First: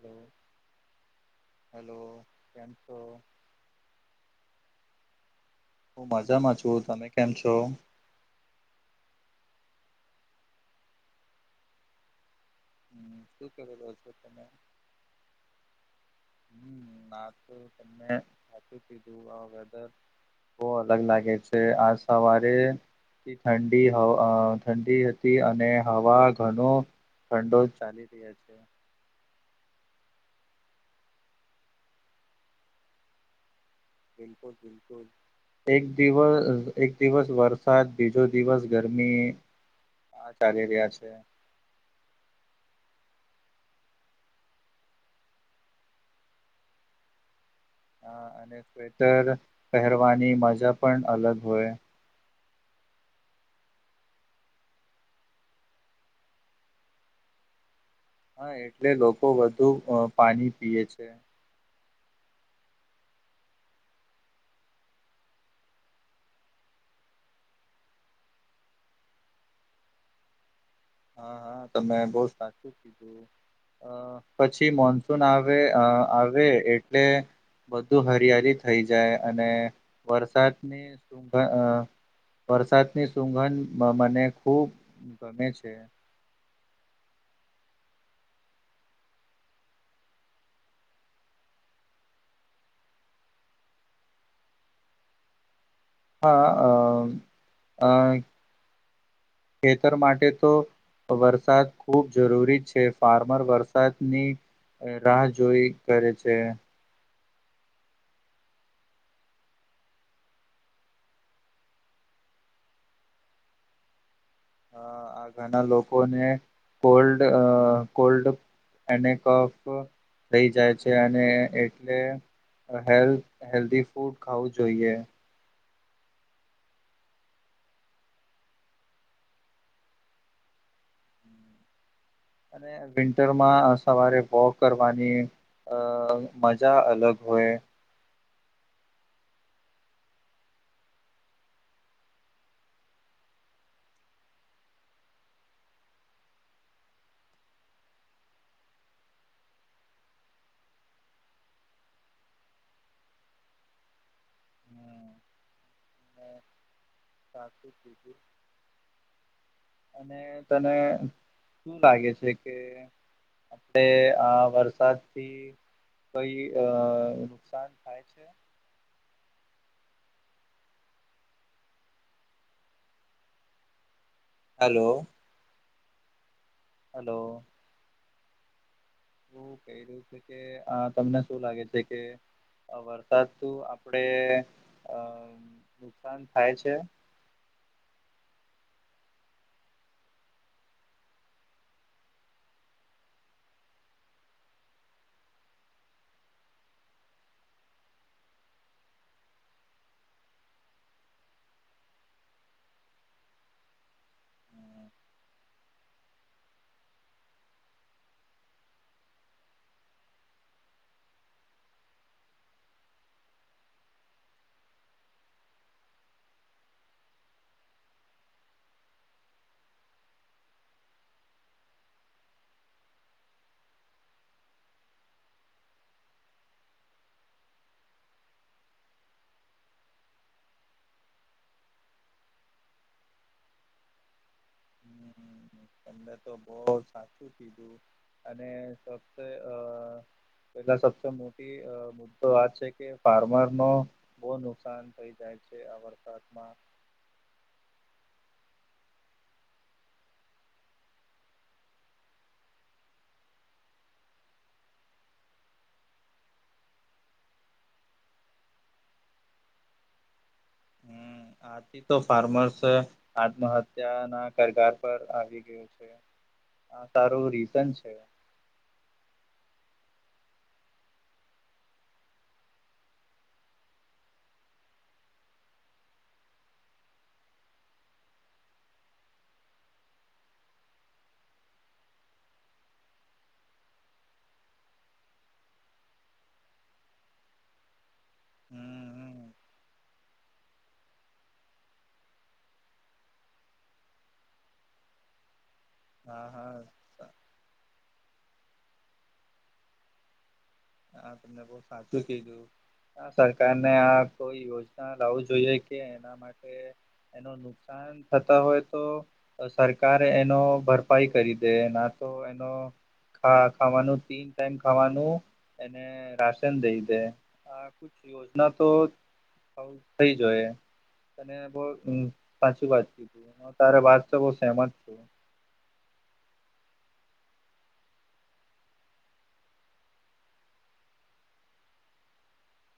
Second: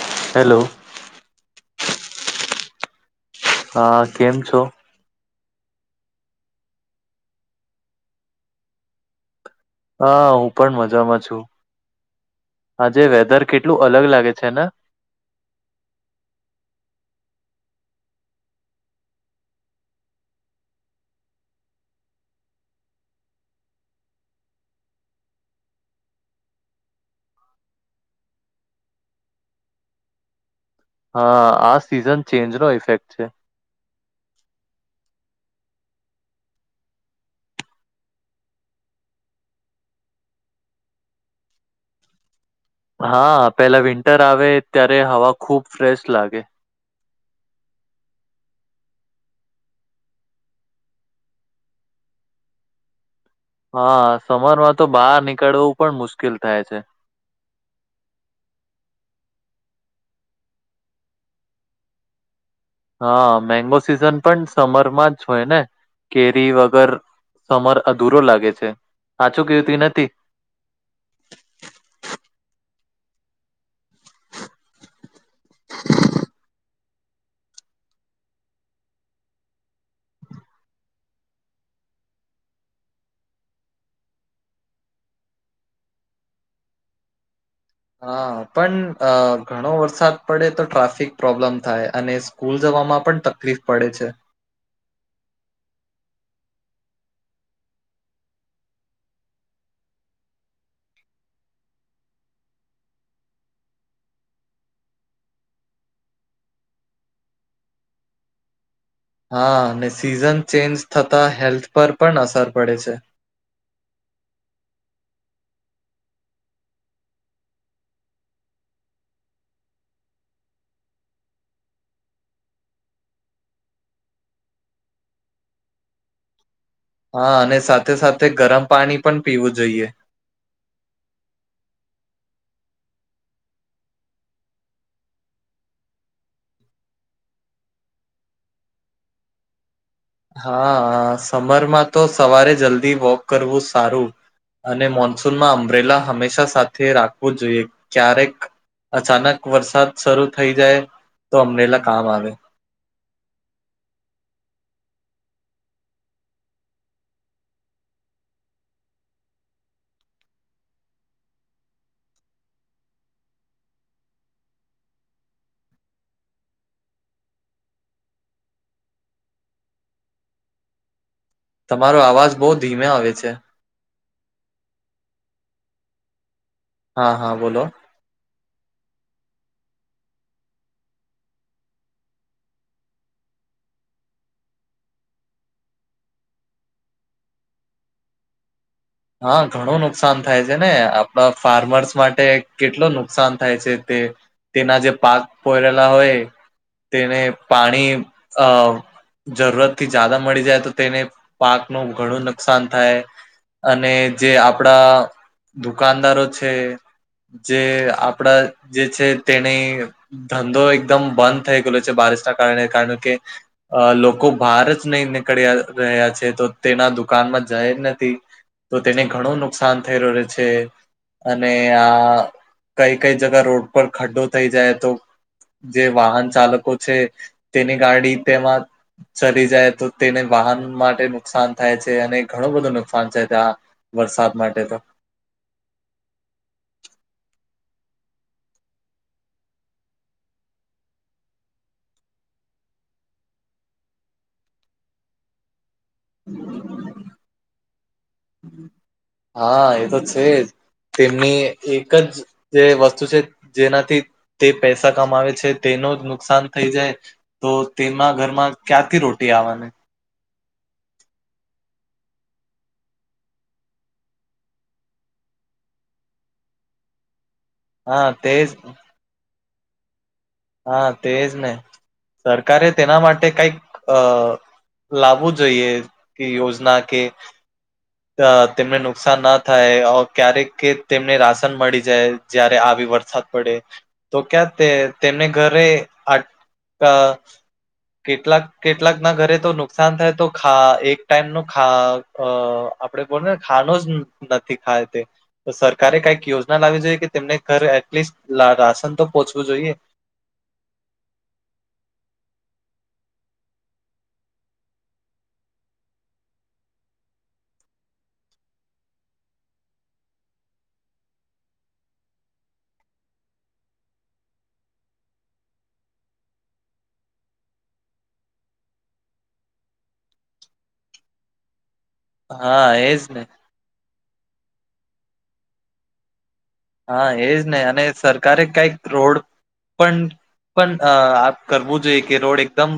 Hello hello. Hello કેમ છો. હા કેમ છો. હું મજામાં છું તમે કેમ છો. હા હું પણ મજામાં છું આજે હમ, વેધર શું કેટલું કરેલો અલગ છો લાગે તમે છે ને હમ ના તો તને સાચું કીધું વેધર બહુ અલગ લાગે છે આજ સવારે ઠંડી હવા ઠંડી હતી અને હવા ઘણું. ખઠંડો જ ચાલી રહ્યા છે. હા આ સિઝન ચેન્જ નો ઇફેક્ટ છે. બિલકુલ બિલકુલ. એક દિવસ એક દિવસ વરસાદ બીજો દિવસ ગરમી. હા ચાલી રહ્યા છે. હા પેલા વિન્ટર આવે ત્યારે હવા ખુબ ફ્રેશ લાગે. અ અને સ્વેટર પહેરવાની મજા પણ અલગ હોય. હા સમરમાં તો બહાર નીકળવું પણ મુશ્કેલ થાય છે. હા એટલે લોકો વધુ પાણી પી છે. હા મેંગો સિઝન પણ સમરમાં જ હોય ને કેરી વગર સમર અધૂરો લાગે છે સાચું કવતી નથી. હા હા તમે બહ સાચું કીધું પછી મો આવે આવે એટલે બધું હરિયાલી થઈ જાય અને વરસાદની વરસાદની સુંઘન મને ખુબ ગમે છે. હા પણ અ ઘણો વરસાદ પડે તો ટ્રાફિક પ્રોબ્લેમ થાય અને સ્કૂલ જવામાં પણ તકલીફ પડે છે. હા અ અ ખેતર માટે તો વરસાદ ખૂબ જરૂરી છે. ફાર્મર વરસાદની રાહ જોઈ કરે છે. હા સિઝન ચેન્જ થતા હેલ્થ પર પણ અસર પડે છે. અ આ ઘણા લોકોને કોલ્ડ કોલ્ડ અનેફ રઈ જાય છે અને એટલે હેલ્થ હેલ્ધી ફૂડ ખાવું જોઈએ. હા અને સાથે સાથે ગરમ પાણી પણ પીવું જોઈએ. અને વિન્ટરમાં સવારે વોક કરવાની અ મજા અલગ હોય. હા સમરમાં તો સવારે જલ્દી વોક કરવું સારું. અને મોનસૂનમાં અંબરેલા હંમેશા સાથે રાખવું જોઈએ ક્યારેક અચાનક વરસાદ શરૂ થઇ જાય તો અમનેલા કામ આવે. [inaudible] અને તને શું લાગે છે કે. આપ આ વરસાદ થી કઈ નુકસાન થાય છે. તમારો આવાજ બઉુ ધીમે આવે છે. હલો. હા હલો હા બોલો. એું ક્યું છે કે આ તમને શું લાગે છે કે વરસાદ તું આપડે અ નુકસાન થાય છે. હા ઘણું નુકસાન થાય છે ને આપણા ફાર્મર્સ માટે કેટલ નુકસાન થાય છે તે. તેના જે પાક પરેલા હોય તેને પાણી અ જરૂરત થી જદા મળી જાય તો તેને પાકનું ઘણું નુકસાન થાય. અને જે આપડા દુકાનદારો છે. જે આપડા જે છે તેને ધંધો એકદમ બંધ થઈ ગયેલો છે બારિશના કારણે કારણ કે અ લોકો બહાર જ નહી નીકળ્યા રહ્યા છે તો તેના દુકાનમાં જાય જ નથી. તો તેને ઘણું નુકસાન થઈ રહ છે. અને આ કઈ કઈ જગા રોડ પર ખડ્ડો થઈ જાય તો જે વાહન ચાલકો છે તેની ગાડી તેમાં ચરી જાય તો તેને વાહન માટે નુકસાન થાય છે અને ઘણું બધું નુકસાન થ. ત્યા વરસાદ માટે તો હ તમને તો બહ સાચું કીધું. અને સબ અ પેલા સબથી મોટી મુદ્દો આ છે કે ફાર્મર નો બહુ નુકસાન થઈ જાય છે આ વર્ હા એતો છેજ તેમની એક જ જે વસ્તુ છે જેનાથી તે પૈસા કમાવે છે તેનો નુકસાન થઈ જાય. તો તેના ઘરમાં ક્યાંથી રોટી આવવાની. હમ આથી તો ફાર્મર્સ આત્મહત્યા ના કરગાર પર આવી ગયો આ સારું રીઝન છે હા તેજ હા તેજ ને સરકારે તેના માટે કઈક અ લાવવું જોઈએ કે યોજના કે [inaudible] અ તેમને નુકસાન ના થાય ક્યારેક તેમને રાશન મળી જાય. જયારે આવી વરસાદ પડે તો ક્યા તે તેમને ઘરે આ કેટલાક હમ કેટલાક ના હમ ઘરે તો નુકસાન થાય તો ખા એક ટાઈમ નો ખા આપડે બોને ખાનો જ નથી ખાય તે સરકારે કઈક હા હા યોજના લાવવી જોઈએ કે તેમને ઘરે એટલીસ્ટ રાશન તો પોહોંચવું જોઈએ. હા તમેં બઉ સાચું કીધું. હા સરકાર ને આ કોઈ યોજના લાવું જોઈએ કે એના માટે એનો નુકસાન થતા હોય તો તો સરકાર એનો ભરપાઈ કરી દે ના તો એનો ખા ખાવાનું તીન ટાઈમ ખાવાનું એને રાશન દઈ દે. યોજના તો થઈ જોઈ અને બહ [unintelligible] હા સાચું વાત એજ ને કીધું હ તારે વાત થી હું સેમત છું. હા એજ નહી અને સરકારે કઈક રોડ પણ પણ આપ કરવું જોઈએ કે રોડ એકદમ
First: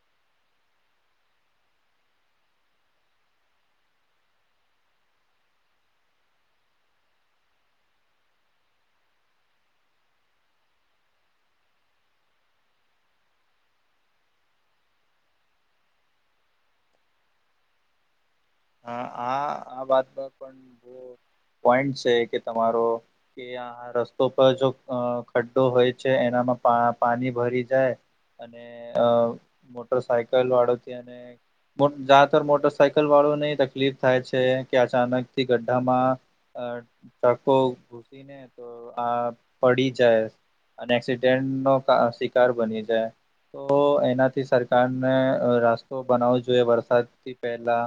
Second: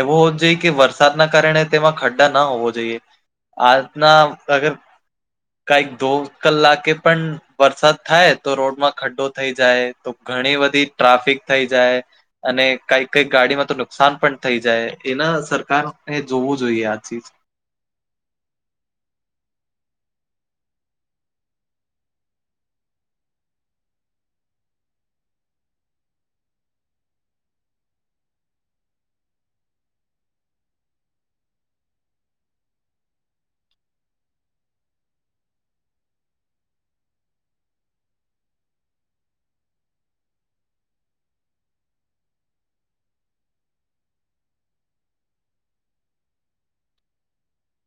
એવો હોવ જોઈએ કે વરસાદના કારણે તેમાં ખડ્ડા ના હોવો જોઈએ. આજના અગર કઈ દો કલાકે પણ વરસાદ થાય તો રોડમાં ખડ્ડો થઈ જાય તો ઘણી બધી ટ્રાફિક થઈ જાય. અને કઈક કઈક ગાડીમાં તો નુકસાન પણ થઈ જાય એના સરકારને જોવું જોઈએ આ ચીજ હા આ આ વાતમાં પણ બહ પોઈન્ટ છે કે તમારો કે આ રસ્તો પર જો ખડ્ડો હોય છે એનામાં પાણી ભરી જાય અને અ મોટર સાાયકલ વાળોથી અને જાતર મોટર સાઇકલ વાળો તકલીફ થાય છે કે અચાનક થી ગ્ઢામાં ટ્રકો ઘૂસીને તો આ પડી જાય અને એક્સિડેન્ટ નો શિકાર બની જાય. તો એનાથી સરકારને રસ્તો બનાવવો જોઈએ વરસાદથી પહેલા.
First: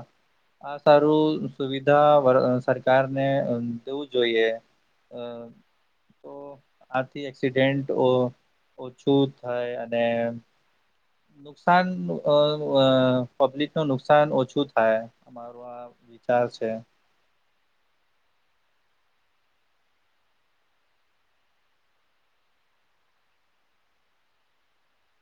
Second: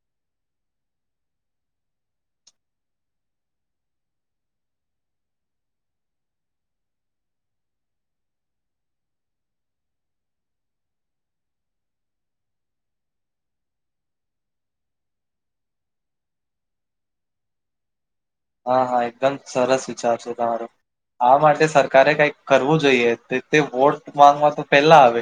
આ સારું સુવિધા સરકારને દેવું જોઈએ. હ તો આથી એક્સિડેન્ટ ઓછું થાય અને નુકસાન પબ્લિક નું નુકસાન ઓછું થાય અમારું આ વિચાર છે હા હા એકદમ સરસ વિચાર છે તમારો. આ માટે સરકારે કઈક કરવું જોઈએ તે વોટ માંગવા તો પેલા આવે.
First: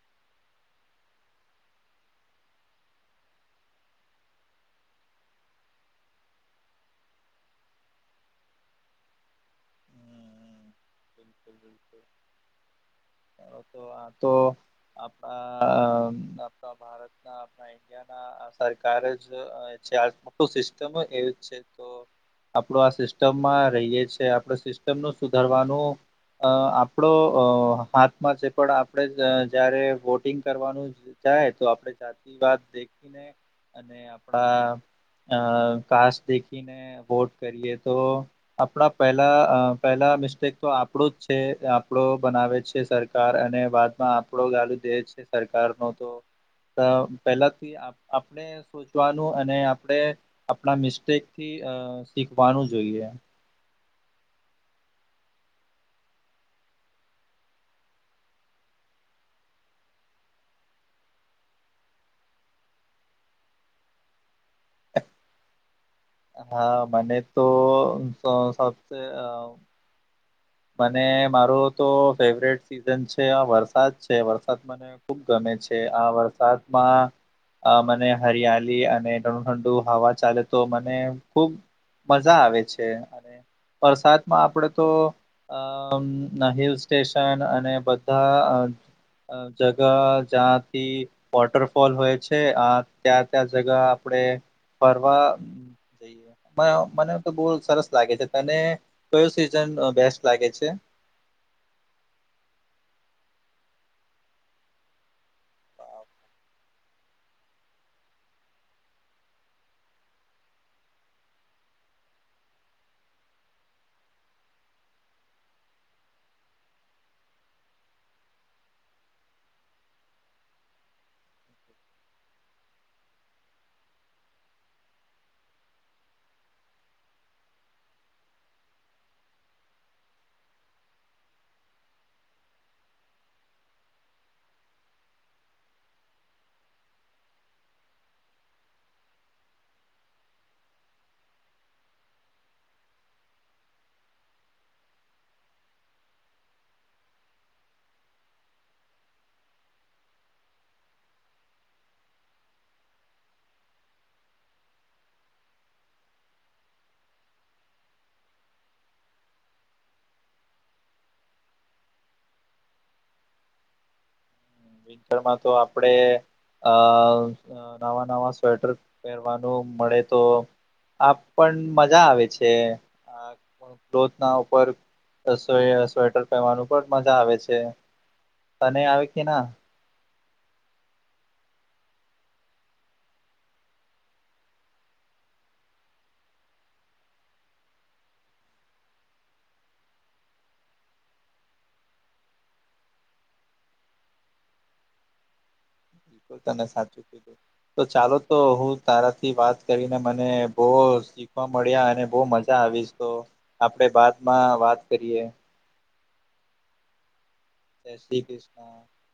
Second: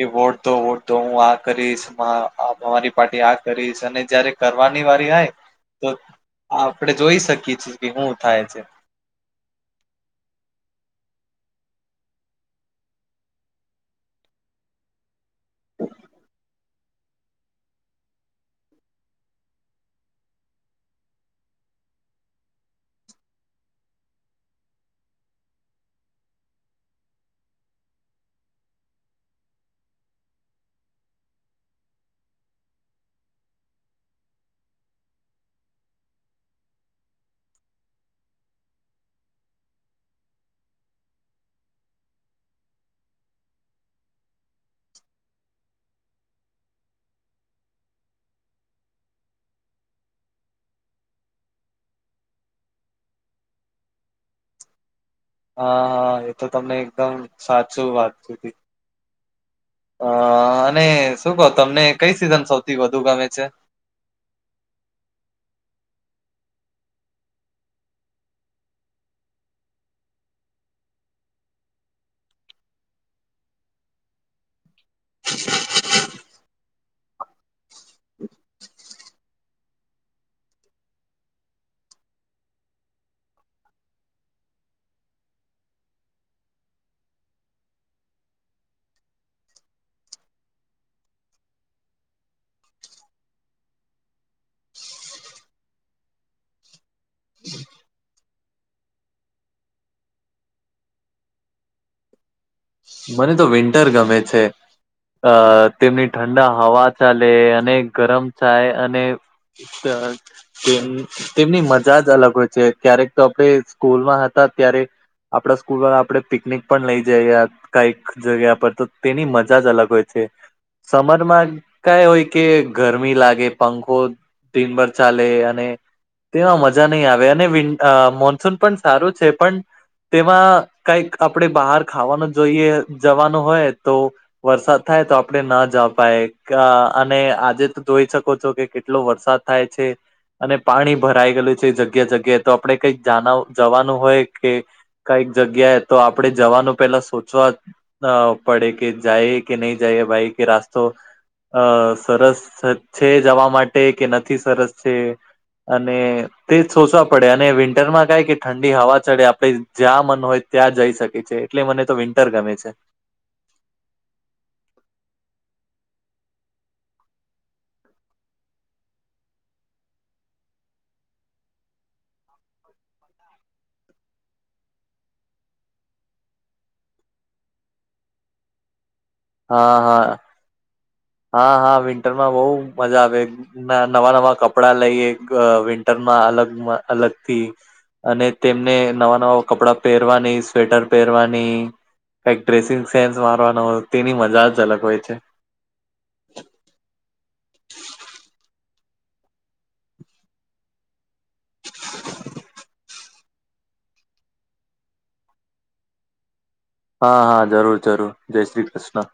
કે વોટ દો વોટ દો હું આ કરીશ અમારી પાર્ટી આ કરીશ અને જયારે કરવાની વાળી આય તો આપડે જોઈ શકીએ છીએ કે હું થાય છે. [inaudible] તો આ તો આપણા આપણા ભારતના આ ઈન્ડિયા ના આ સરકાર જ છે આ મોટું સિસ્ટમ એ છે તો આપડો આ સિસ્ટમમાં રહીએ છેએ આપડ સિસ્ટમ નું સુધારવાનું અ આપડો અ હાથમાં છે પણ આપણે જયારે વોટિંગ કરવાનું જાય તો આપડ દેીને અને આપણા અ કાસ દેખીને [inaudible] વોટ કરીએ તો આપણા પહેલા પહેલા મિસ્ટેક તો આપણો જ છે આપણો બનાવે છે. સરકાર અને બાદમાં આપણો ગાલ દે છે સરકાર નો તો પેલાથી આપણે [inaudible] સોચવાનું અને આપણે આપણા મિસ્ટેક થી અ શીખવાનું જોઈએ હા હા એ તો તમને એકદમ સાચું વાત કીધી હ અને શું કહો તમને કઈ સિઝન સૌથી વધુ ગમે છે. હા મને તો સૌથી મને મારો તો ફેવરેટ સિઝન છે વરસાદ છે વરસાદ મને ખુબ ગમે છે આ વરસાદમાં અ મને હરિયાલી અને ઘણું ઠંડું હવા ચાલે તો મને ખુબ મજા આવે છે અને વરસાદમાં આપડ તો અ હિલ સ્ટેશન અને બધા અ જગહ જથી વોટરફોલ હોય છે આ ત્યાં ત્યાં જગા આપડે ફરવા મને તો બહ સરસ લાગે છે તને કયો સીઝન બેસ્ટ લાગે છે. મને તો વિન્ટર ગમે છે. અ તેમની ઠંડા હવા ચાલે અને ગરમ ચાય અને. [unintelligible] તેમ તેમની મજા જ અલગ હોય છે ક્યારેક તો આપણે સ્કૂલમાં હતા ત્યારે. આપડા સ્કૂલ વાળા આપડે પિકનિક પણ લઇ જઈએ [inaudible] કઈક જગ્યા પર તો તેની મજા જ અલગ હોય છે. સમરમાં કઈ હોય કે ગરમી લાગે પંખો. ટીન ભર ચાલે અને. તેમાં મજા નહીં આવે અને વિ મોનસૂન પણ સારું છે પણ. તેમાં કઈક આપણે બહાર ખાવાનું જોઈએ જવાનું હોય તો. વરસાદ થાય તો આપડ ન જ પાય અને આજે તો જોઈ શકો છો કે કેટલો વરસાદ. થાય છે. અને પાણી ભરાઈ ગયેલું છે જગ્યા જગ્યા તો આપણે કઈક જવાનું હોય કે. કઈક જગ્યાએ તો આપડે જવાનું પેલા સોચ [unintelligible] પડે કે જઈ કે નહી જઈ ભાઈ કે રાસ્તો. અ સરસ છે જવા માટે કે નથી સરસ છે. અને તે સોચવા પડે અને વિન્ટર માં કઈ કે ઠંડી હવા ચડે આપણે. જ્યાં મન હોય ત્યાં જઈ શકે છે એટલે મને તો વિન્ટર ગમે છે. વિન્ટરમાં તો આપડે અ. નવા નવા સ્વેટર પહેરવાનું મળે તો. આપ પણ મજા આવે છે. ક્લોથ ના ઉપર સ્વેટર પહેરવાનું પણ મજા આવે છે. તને આવે કે ના. હા હા હા હા વિન્ટરમાં બઉ મજા આવે. ના નવા નવા કપડા લઈએ વિન્ટરમાં અલગમાં અલગ થી. અને તેમને નવા નવા કપડાં પહેરવાની સ્વેટર પહેરવાની. કંઈક ડ્રેસિંગ સેન્સ મારવાનો હોય તેની મજા જ અલગ હોય છે. બિલકુલ તને સાચું કીધું. તો ચાલો તો હું તારાથી વાત કરીને મને બહ. મળ્યા અને બહુ મજા આવીશ તો આપડે બાદમાં વાત કરીએ. હા હા જરૂર જરૂર જય શ્રી કૃષ્ણ.